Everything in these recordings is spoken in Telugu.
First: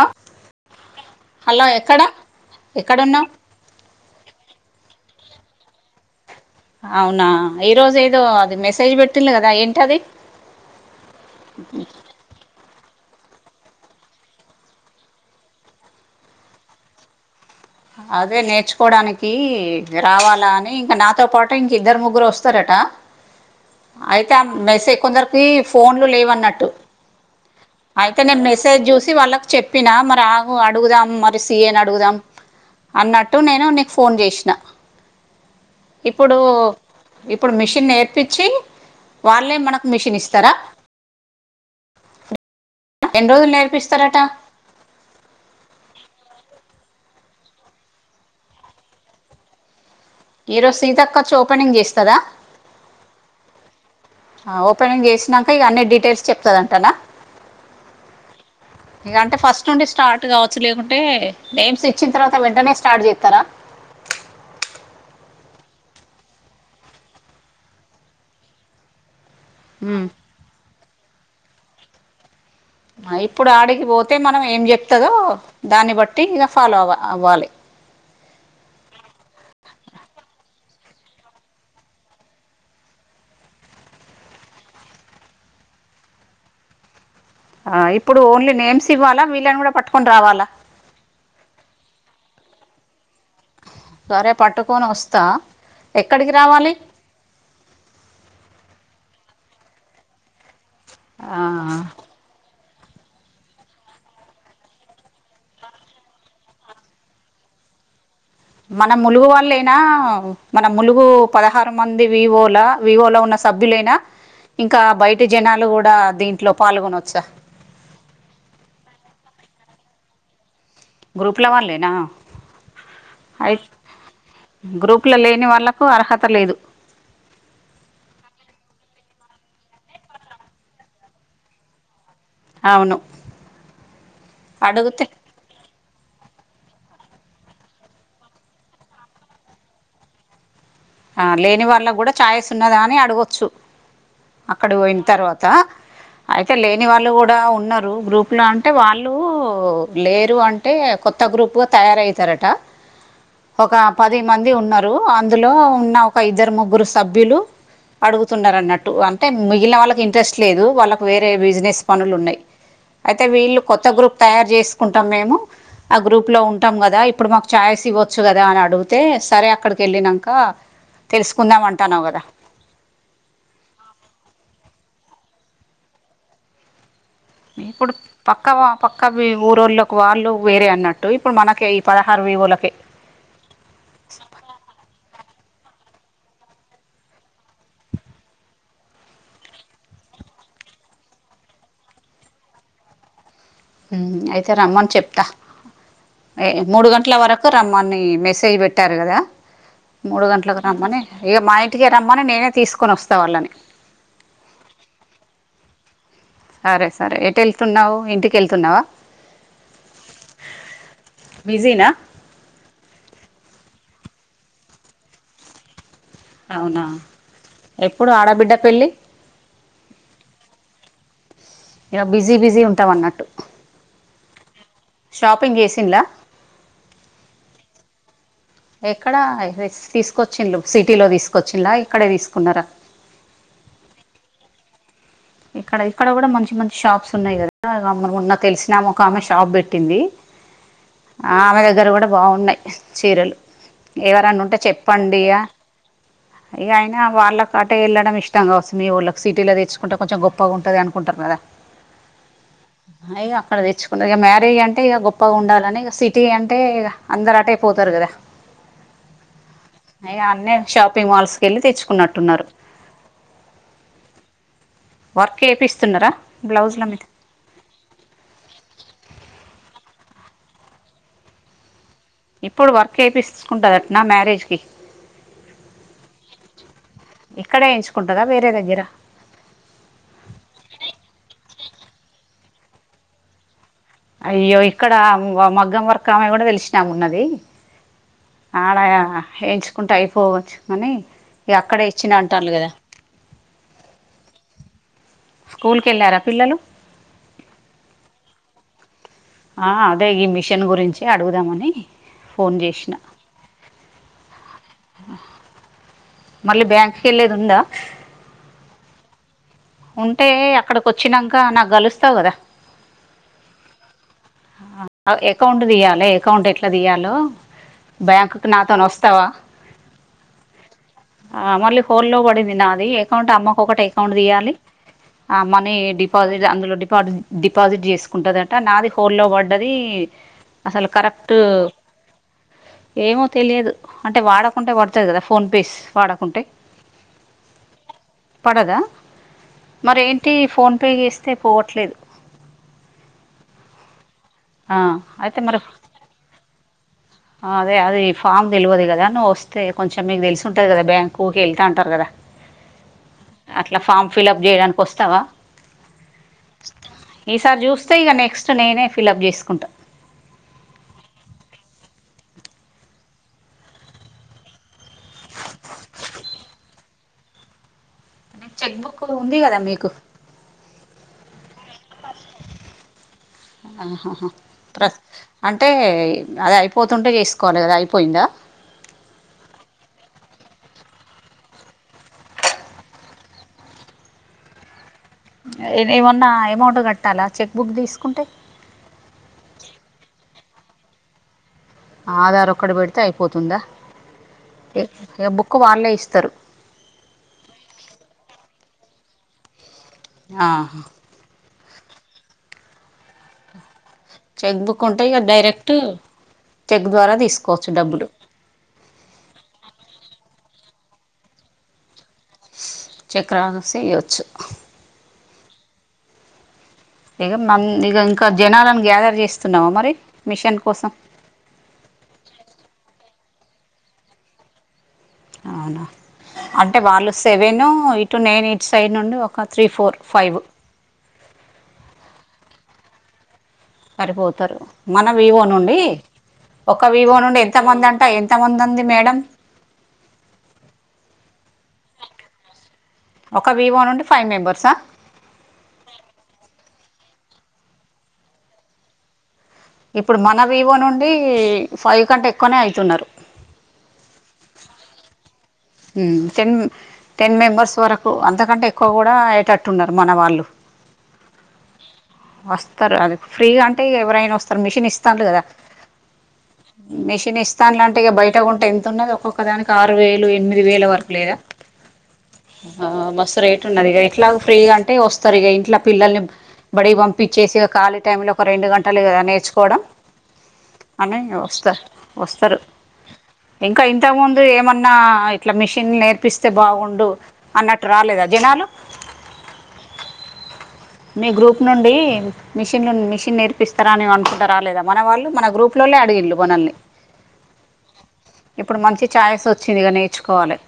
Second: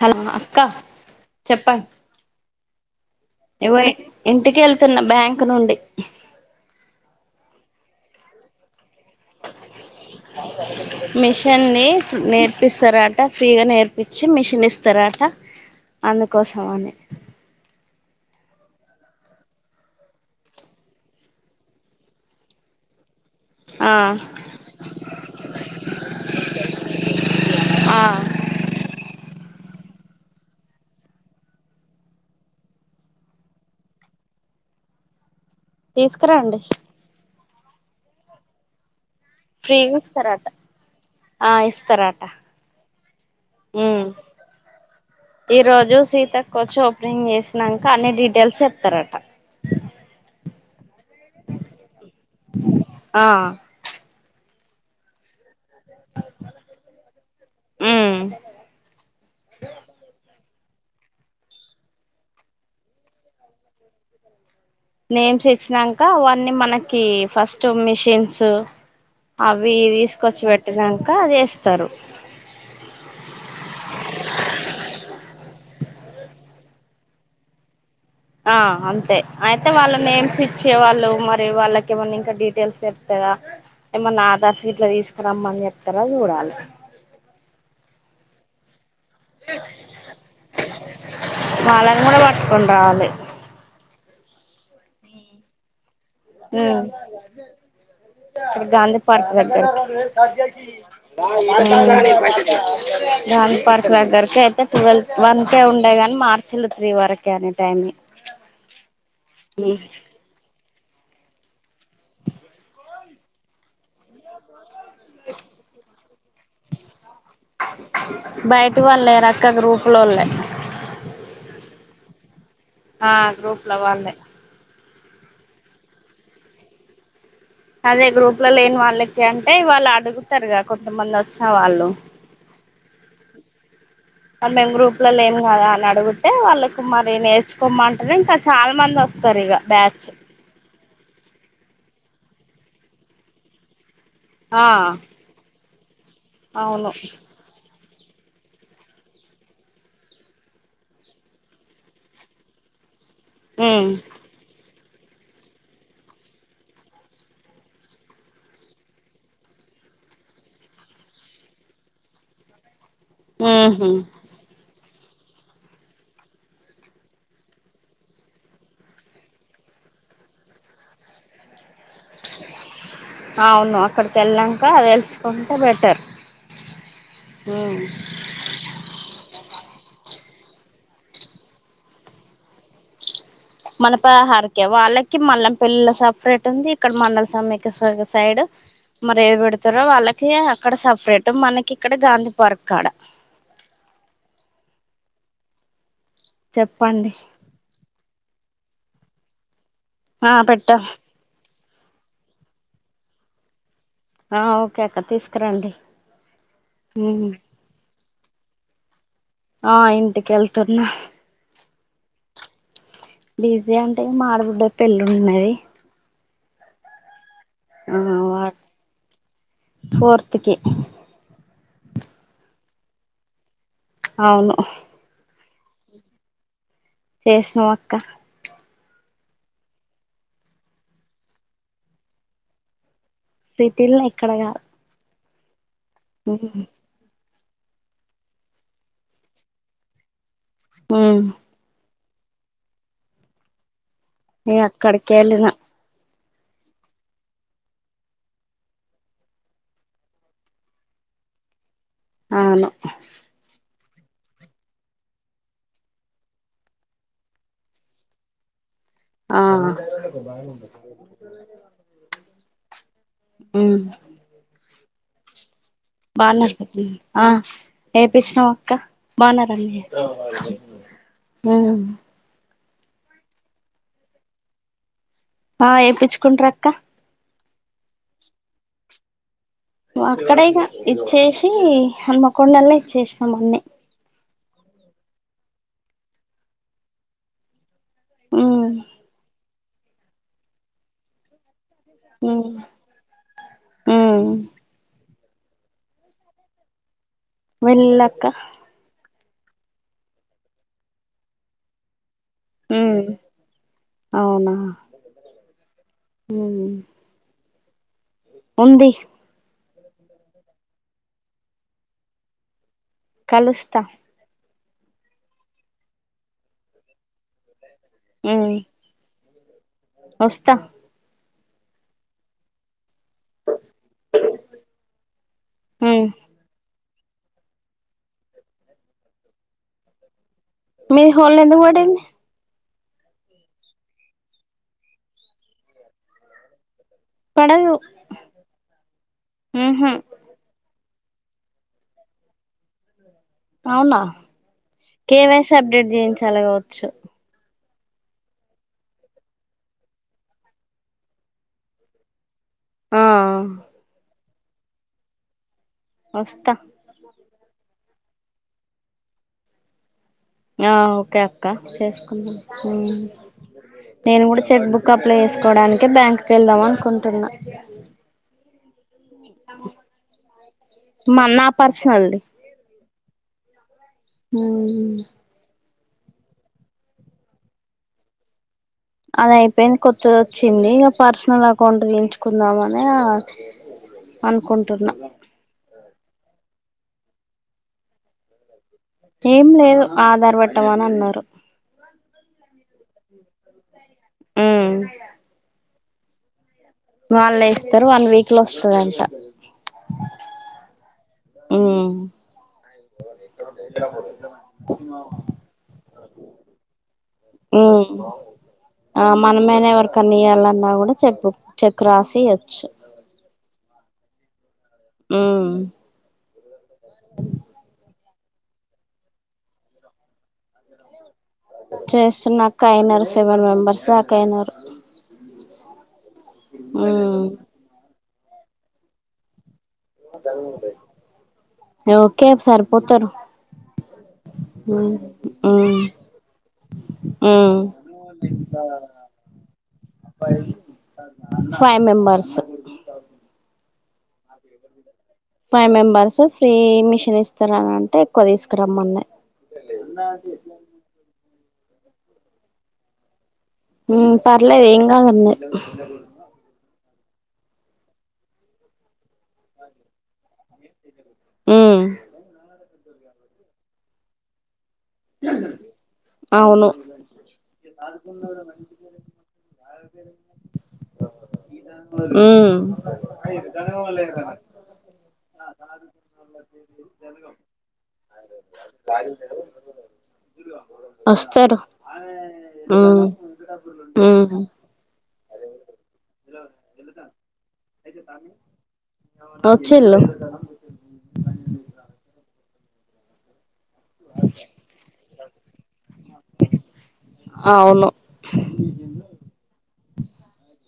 హలో అక్క హలో చెప్పా ఎక్కడ ఎక్కడున్నావు ఇంటికి వెళ్తున్నా బ్యాంక్ నుండి అవునా ఈ రోజు ఏదో అది మెసేజ్ పెట్ పెట్టిళ్ళు కదా ఏంటాది నేర్పిస్తారాట ఫ్రీగా నేర్పించి మిషన్ ఇస్తారాట అందుకోసం అని అదే నేర్చుకోవడానికి రావాలా అని ఇంకా నాతో పాటు ఇంకా ఇద్దరు ముగ్గురు వస్తారట ఆ అయితే ఆ మెసే కొందరికి ఫోన్లు లేవన్నట్టు ఆ అయితే నేను మెసేజ్ చూసి వాళ్ళకి చెప్పినా మరి ఆగు అడుగుదాం మరి సిఐని అడుగుదాం అన్నట్టు నేను నీకు ఫోన్ చేసిన ఇప్పుడు తీసుకురండి ఇప్పుడు మిషన్ నేర్పించి వాళ్లే మనకు ఫ్రీగా మిషన్ ఇస్తారట ఇస్తారా ఆ ఇస్తారట ఎన్ని రోజులు ఉమ్ నేర్పిస్తారట ఈ రోజు సీతక్క వచ్చి ఓపెనింగ్ చేసినాంక అన్ని డీటెయిల్స్ చెప్తారట ఈ రోజు సీతక్క వచ్చి ఓపెనింగ్ చేస్తాదా ఆ ఓపెనింగ్ చేసి నాంక ఇగ అన్ని డీటెయిల్స్ చెప్తాదంటాన ఉమ్ ఇంగా అంటే ఫస్ట్ నుండి స్టార్ట్ కావ నేమ్స్ ఇచ్చిన తర్వాత వెంటనే స్టార్ట్ చేస్తారా నేమ్స్ ఇచ్చినాంక అవన్నీ మనకి ఫస్ట్ మిషన్స్ అవి ఉమ్ తీసుకొచ్చి పెట్టినాంక అది వేస్తారు ఇప్పుడు ఆడికి పోతే మనం ఏం చెప్తాదో దాన్ని బట్టి ఇక ఫాలో అవ అవ్వాలి ఆ అంతే అయితే వాళ్ళు నేమ్స్ ఇచ్చేవాళ్ళు మరి వాళ్ళకి ఏమన్నా ఇంకా డీటెయిల్స్ చెప్తాదా ఏమన్నా ఆధార్ సీట్లు తీసుకురమ్మని చెప్తారా చూడాలి ఆ ఇప్పుడు ఓన్లీ నేమ్స్ ఇవ్వాలా వీళ్ళని కూడా పట్టుకొని రావాలా వాళ్ళని కూడా పట్టుకుని రావాలి సరే పట్టుకొని వస్తా ఎక్కడికి రావాలి మ్మ్ గాంధీ పార్క్ దగ్గరకి ఓ ఆ గాంధీ పార్క్ దగ్గరకి అయితే ట్వెల్ వన్కే ఉండే గాని మార్చిండ్రు త్రీ వరకు అనె టైమిని మన ములుగు వాళ్లేనా మన ములుగు పదహారు మంది వివోలా వివోలో ఉన్న సభ్యులైనా ఇక బయట జనాలు కూడా దీంట్లో పాల్గొనవచ్చా బయటి వాళ్లు లేరక్క గ్రూప్ లోల్లే గ్రూప్ లో వాళ్లేనా ఆ అయి గ్రూప్ల వాళ్ళే గ్రూప్ లో లేని వాళ్లకు అర్హత లేదు అదే గ్రూప్ లో లేని వాళ్లకి అంటే వాళ్లు అడుగుతారుగా కొంతమంది వచ్చిన వాళ్లు అవును అ మేము గ్రూప్ అడిగితే ల్లో లేమ్ కదా అని అడుగు అంటే వాళ్ళకి మరి నేర్చుకోమంటేనే ఇంకా చాలా మంది వస్తారు ఇక బ్యాచ్ ఆ లేని వాళ్ళకి కూడా ఛాయిస్ ఉన్నదా అని అడగొచ్చు ఆ అక్కడ పోయిన తర్వాత అయితే లేని అవును వాళ్ళు కూడా ఉన్నారు గ్రూప్ లో అంటే వాళ్ళు లేరు అంటే కొత్త గ్రూప్ గా తయారవుతారట ఒక ఉమ్ పది మంది ఉన్నారు అందులో ఉన్న ఒక ఇద్దరు ముగ్గురు సభ్యులు అడుగుతున్నారు అన్నట్టు అంటే మిగిలిన వాళ్ళకి ఇంట్రెస్ట్ లేదు వాళ్ళకి వేరే బిజినెస్ పనులు ఉన్నాయి అయితే వీళ్ళు కొత్త ఉహు గ్రూప్ తయారు చేసుకుంటాం మేము ఆ గ్రూప్ లో ఉంటాం కదా ఇప్పుడు మాకు చాయస్ ఇవ్వచ్చు కదా అని అడుగితే సరే అక్కడికి వెళ్ళినాక తెలుసుకుందాం అంటన్నావు కదా అవును అక్కడికి వెళ్ళాక తెలుసుకుంటే బెటర్ ఉమ్ ఇప్పుడు పక్క వ పక్కవి ఊరోళ్ళకి వాళ్ళు వేరే అన్నట్టు ఇప్పుడు మనకి ఈ పదహారు విఓ లకే మన పదహరకే వాళ్ళకి మల్ల పెళ్లిల సపరేట్ ఉంది ఇక్కడ మండల సమైక్య సైడ్ మరి ఏడ పెడతారో వాళ్ళకి అక్కడ సపరేట్ మనకి ఇక్కడ గాంధీ పార్క్ కాడ హు మ్ అయితే రమ్మని చెప్తా ఏ మూడు చెప్పండి గంటల వరకు ఒ రమ్మని మెసేజ్ పెట్టారు కదా మూడు ఆ గంటలకు పెట్టాం రమ్మని ఇక మా ఇంటికే రమ్మని నేనే తీసుకొని వస్తా వాళ్ళని ఆ ఓకే అక్క తీసుకురండి సరే సరే ఉమ్ ఎటు వెళ్తున్నావు ఇంటికి వెళ్తున్నావా ఆ ఇంటి కెళ్తున్న బిజీనా బిజీ అంటే మాఆడబిడ్డ పెళ్ళి ఉన్నది అవునా ఎప్పుడు ఆ ఆడబిడ్డ పెళ్లి ఫోర్త్ కి ఇగ బిజీ బిజీ ఉంటావు అన్నట్టు అవును షాపింగ్ చేసిన్లా చేసినాం అక్క ఎక్కడ డ్రెస్ తీసుకొచ్చిలు సిటీలో తీసుకొచ్చింలా ఇక్కడే తీసుకున్నారా సిటీల్నే ఇక్కడ కాదు ఇక్కడ ఇక్కడ కూడా మంచి మంచి షాప్స్ ఉన్నాయి కదా మొన్న తెలిసినామే ఒక ఆమె షాప్ పెట్టింది ఉమ్ ఆ ఆమె దగ్గర కూడా బాగున్నాయి చీరలు ఎవరన్నా ఉంటే ఇగ అక్కడికి చెప్పండిగా వెళ్ళిన ఇగ అయినా వాళ్ళకి అటే వెళ్ళడం ఇష్టం కావస్తుంది మీ వోళ్ళకి సిటీలో తెచ్చుకో కుంటే కొంచం గొప్పగుంటది అనుకుంటారు కదా అవును ఇగ అక్కడ తెచ్చుకున్నాది ఇగ, మ్యారేజ్ అంటే ఇగ గొప్పగా ఉండాలని ఇగ, సిటీ అంటే ఇగ అందరు అటే పోతారు కదా. ఆ ఇగ అన్ని షాపింగ్ మాల్స్ కేళ్ళి తెచ్చుకున్నట్టున్నారు. ఉమ్మ్ వర్క్ ఏపిస్తున్నారా. బానర్పతి బ్లౌజ్ల మీద ఆ ఏపిచ్చినం అక్క ఇప్పుడు వర్క్ ఏపిస్కుంటదటనా మ్యారేజ్ కి. ఆ ఏపిచ్చుకుంట్ర్ అక్క ఇక్కడే ఏయించుకుంటదా వేరే దగ్గర అక్కడేగా ఇచ్చేసి, హనుమకొండల్నే ఇచ్చేసినాం అన్ని. అయ్యో ఇక్కడ, మగ్గం వర్కమే గుడా తెలిసినామే ఉన్నది. ఉమ్ ఆడ ఎయించుకుంటే అయిపోవచ్చు గనీ, ఇగ అక్కడే ఇచ్చిన ఉమ్ అంటాల్లు గదా. ఉమ్ స్కూల్ కేళ్ళారా పిల్లలు. వెళ్ళక్క ఆ అదే ఈ మిషన్ గురించి అడుగుదామని ఫోన్ జేసిన. ఉమ్ అవునా మళ్ళీ ఉమ్ బ్యాంక్ కేళ్ళేలేద్ ఉందా. ఉంది ఉంటే అక్కడకి ఒచ్చినంక నాక్ గలుస్తావు గదా. కలుస్తా ఆ అకౌంట్ దీయ్యాలే, అకౌంట్ ఎట్లా దీయలో ఉమ్ బ్యాంకుకి నాతోనోస్తావా. వస్తా ఆ మళ్ళీ హోల్డ్ లో పడింది నాది, అకౌంట్ అమ్మకోకటి అకౌంట్ దీయాలి. ఆ మనీ ఉమ్ డిపాజిట్, అందులో డిపాజిట్ డిపాజిట్ చేసుకుంటదట, నాది హోల్డ్ లో పడ్డది అసలు మీ కరెక్ట్ హోల్డ్ ఎందుకు పడింది ఏమో తెలియదు అంటే వాడకుంటే పడతది కదా, ఫోన్ పేస్ వాడకుంటే పడదు పడదా ఉహు మరేంటి ఫోన్పే చేస్తే పోవట్లేదు అవునా, ఆ కే అయితే వై సి మరి అప్డేట్ జేయించాలే కావచ్చు. ఆ అదే అదే ఈ ఫామ్ తెలియదు కదా, నువ్ ఓస్తే కొంచెం మీకు తెలిసి ఉంటది కదా బ్యాంకుకి ఉకే ఎళ్తా ఉంటారు గదా. ఆ అట్లా ఫామ్ ఫిలప్ జేయడానికి ఓస్తావా ఓస్తా ఈసారి జూస్తే ఇగా, నెక్స్ట్ నేనే ఫిలప్ జేసుకుంటా. ఆ ఓకే అక్క చేస్కుందూ ఉమ్ నేను గుడా చెక్ బుక్ అప్లై చేసుకోవడానికే, బ్యాంక్కు ఎళ్దాం అనుకుంటున్నా. నీక్ చెక్ బుక్ ఉంది కదా మీకు మా నా పర్సనల్ది ఆహాహ ఉమ్ ప్రత్ అంటే అది అయిపోతుంటే జేస్కోవాలి గదా, అయిపోయిందా. అది అయిపోయింది కొత్తది ఒచ్చింది ఇగా పర్సనల్ అకౌంట్ దించుకుందామానే ఆ అనుకుంటున్నా ఇది ఏమన్నా అమౌంట్ గాట్టాలా చెక్ బుక్ దీస్కుంటే. ఏం లేదు ఆధార్ బెట్టమనన్నారు. ఆధార్ ఒక్కటి బెడితే అయిపోతుందా, ఉమ్ ఇగ్ ఇగ బుక్ వాళ్ళే ఇస్తారు. వాళ్ళే ఇస్తారు, వన్ వీక్ లో ఓస్తదంట. ఆ ఉ [inaudible] చెక్ బుక్ ఉంటే ఇక డైరెక్ట్ చెక్ ద్వారా తీసుకోవచ్చు ఉమ్ డబ్బులు ఆ మనమైన ఎవరికన్నా ఇవ్వాలన్నా కూడా చెక్ బుక్ చెక్ రాసి ఇయొచ్చు చెక్ రాసేసి ఇయ్యొచ్చు ఉ ఇక మ ఇక ఇంకా జనాలను గ్యాదర్ చేస్తున్నావా మరి మిషన్ కోసం చేస్తున్నా అక్క అయినారు సెవెన్ మెంబర్స్దాకా అయిన అవునా అంటే వాళ్ళు ఉమ్ seven eight nine eight it side నుండి ఒక three four five okay sir పోతారు సరిపోతారు మన వివో నుండి ఒక వివో నుండి ఎంత ఉమ్ మంది అంట ఎంతమంది ఉంది మేడం [inaudible] ఫైవ్ మెంబర్స్ ఒక వివో నుండి ఫైవ్ మెంబర్సా ఫైవ్ మెంబర్స్ ఫ్రీ మిషన్ ఇస్తున్నారంటే ఎక్కువ తీసుకురమ్మన్నాయి ఇప్పుడు మన వీవో నుండి ఫైవ్ కంటే ఎక్కువనే అయితున్నారు ఉమ్ పర్లేదు ఏం కాదండి ఉమ్ చెన్ టెన్ మెంబర్స్ వరకు అంతకంటే ఎక్కువ కూడా అయేటట్టు ఉన్నారు మన వాళ్ళు ఉమ్ [inaudible] వస్తారు అది ఫ్రీగా అంటే ఎవరైనా వస్తారు మిషన్ ఇస్తను కదా అవును మిషన్ ఇస్తాను లాంటే ఇక బయటకుంటే ఎంత ఉన్నది ఒక్కొక్క దానికి ఆరు వేలు ఎమి ది వేల వరకు లేదా ఆ ఆ బస్సు రేట్ ఉన్నది ఇ ఇట్లా ఫ్రీగా అంటే వస్తారు ఇక ఇంట్లా పిల్లల్ని బడికి పంపిచ్చేసి ఖాళీ టైంలో ఒక రెండు గంటలే కదా నేర్చుకోవడం అమె వస్తారు వస్తా వస్తారు ఉమ్ ఇంకా ఇంతకు ఉమ్ ముందు ఏమన్నా అట్లా మిషన్లు నేర్పిస్తే బాగుండు అన్నట్టు రాలేదా జనాలు వొచ్చిల్లు మీ గ్రూప్ నుండి మిషన్ నుండి మిషన్ పిస్తారాని అనుకుంటారా లేదా మన వాళ్ళు మన గ్రూప్ లోనే అడిగిళ్ళు మనల్ని అవును ఇప్పుడు మంచి ఛాయస్ వచ్చిందిగా నేర్చుకోవాలి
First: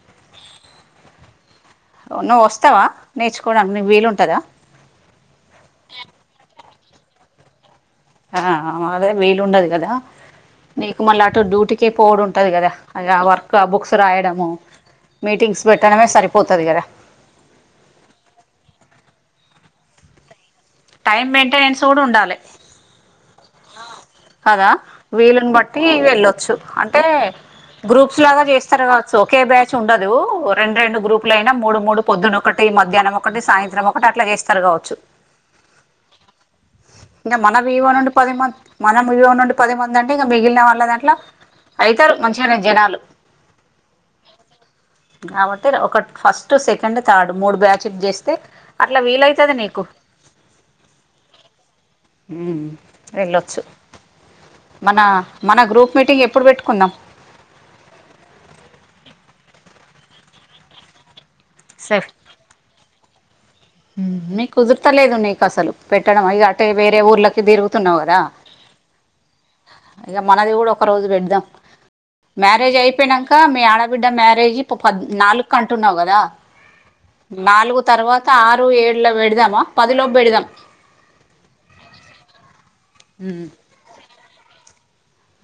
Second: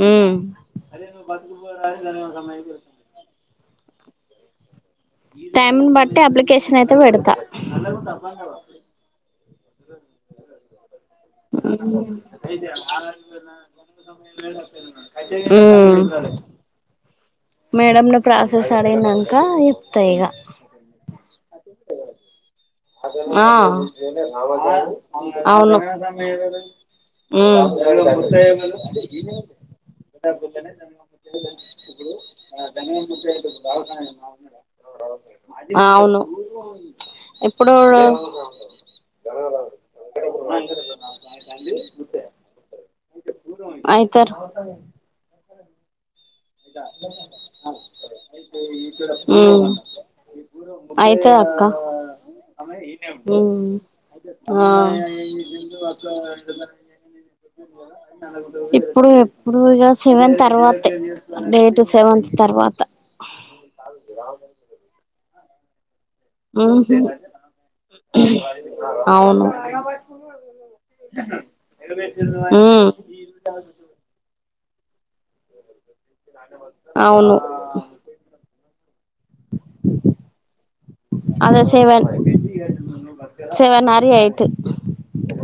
ఆ [inaudible] నువ్వు వస్తావా నేర్చుకోవడానికి నీకు వీలు ఉంటుందా టైమ్ని బట్టి అప్లికేషన్ అయితే పెడతా ఆ అదే వీలుండదు కదా నీకు మళ్ళీ అటు డ్యూటీకి పోడం ఉంటది కదా ఆ వర్క్ ఆ బుక్స్ రాయడము మీటింగ్స్ ఉమ్ పెట్టడమే సరిపోతది కదా మేడంను ప్రాసెస్ అడిగినంక చెప్తా ఇగ టైం మెయింటెనెన్స్ కూడా ఉండాలి ఆ కదా [inaudible] అవును టే ఉమ్ గ్రూప్స్ లాగా చేస్తారు కావచ్చు ఒకే బ్యాచ్ ఉండదు రెండు రెండు గ్రూప్ ట్లయినా మూడు మూడు పొద్దులు ఒకటి మధ్యాహ్నం ఒకటి సాయంత్రం ఒకటి అట్లా చేస్తారు కావచ్చు అవును [inaudible] ఇంకా మనం ఇప్పుడు వివో నుండి పది మంది మనం వివో నుండి పది మంది అంటే ఇంకా మిగిలిన వాళ్ళ దాంట్లో అవుతారు మంచిగానే జనాలు అయితారు కాబట్టిర్ ఒకటి ఫస్ట్ టు సెకండ్ థర్డ్ మూడు బ్యాచెట్ చేస్తే అట్లా వీలైతది నీకు అయితే అక్క ఉమ్ వెళ్ళొచ్చు ఆ మన మన గ్రూప్ మీటింగ్ ఎప్పుడు పెట్టుకుందాం ఇప్పుడు ఎప్పుడు ఇక సెవెన్ తర్వాతే డేట్ సరే సెవెన్ తర్వాత మీకు కుదుర్తలేదు నీకు అసలు పెట్టడం అయి అటే ఉహు వేరే ఊర్లకి తిరుగుతున్నావు కదా అవును ఇక మనది కూడా ఒక రోజు పెడదాం మ్యారేజ్ ఉమ్ అయిపోయినాక మీ ఆడ బిడ్డ మ్యారేజ్ ఇ పద్ నాలుగు కంటున్నావు కదా అవును నాలుగు తర్వాత ఆరు ఏడు లో పెడదామా పదిలోపు పెడదాం అద seven um, seven or eight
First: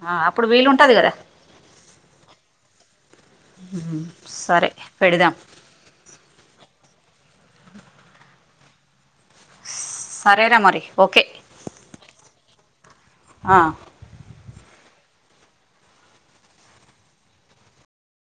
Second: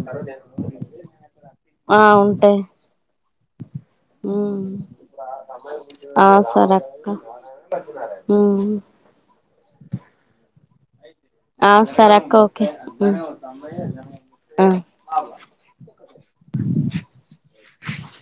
ఆ అప్పుడు వీలుంటది కదా ఆ ఉంటాయి ఉమ్ సరే పెడదాం ఆ సరే అక్క ఉమ్ సరేనా మరి ఓకే ఆ సారే అక్క ఓకే ఆ. ఉమ్